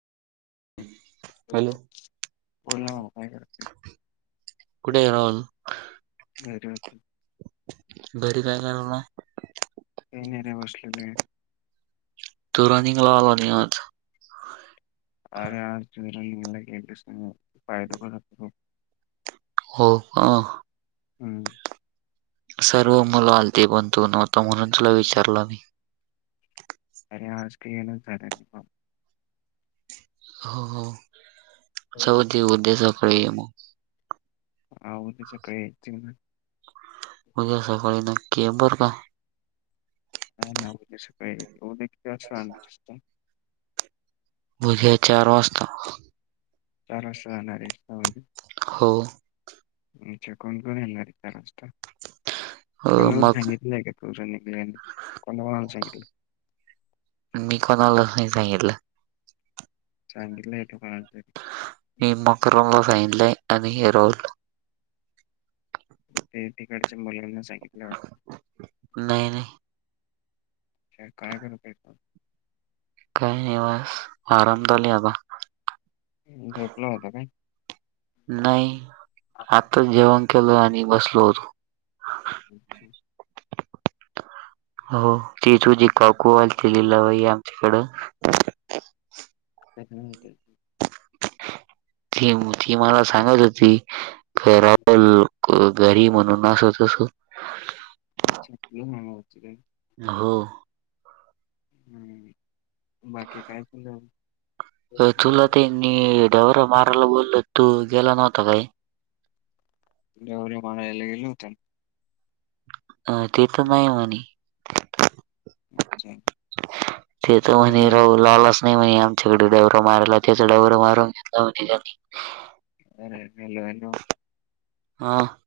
Hello. बला कुठे ये नान वर क घरी काय करलाय का नाहीर बसले तू रनिंग लाला आज आरळचर निंग केस फयतो पाय दुखत होत हो का हम् सर्व मुलं आलती बनतू नव्हत म्हणून तुला विचारलं मी अरे आज का येनच झालं प हो हो सौ ज उद्दे सकळी ये म हा उन चकाळी य त उघ्या सकाळी नक्की बर का [unintelligible] बोलके चार वाजता. चार वाजता जाणारे. [inaudible] हो. [inaudible] सांगितलंय अ मग का तुमचं निकनेम कोणी बनवून सांगितल? मी कोणालाच नाही सांगितलं. सांगितलंय तो पण आलते. [unintelligible] सांगितलंय आणि [inaudible] ते तिकडचे मुलींनाच सांगितलंय वाट नाही नाही. अच्छा काय करत आहेत बा. काही नाही बस आराम चालू आहे आता. हम्म झोपला होता काय? नाही आताच जेवण केलं आणि बसलो होतो. अच्छा. हो ती तुझी काकू आलती लिलाबाई आमच्याकड. [inaudible] ती [inaudible] मला सांगत होती. [unintelligible] घरी म्हणून अस तस. अच्छा. [inaudible] हो. हम्म बाकी काय चालल. [inaudible] मी डवरा मारायला बोललो तू गेला नव्हता काय? डवऱ्या मारायला गेल्या होत्या अ ते त नाही ये मनी ते तर तुला म्हणे नाही राव लाल अस नाही म्हणे आमच्याकडे देवरे मारयला त्याच डवर मारून अरे हॅलो हॅलो. [inaudible] हा.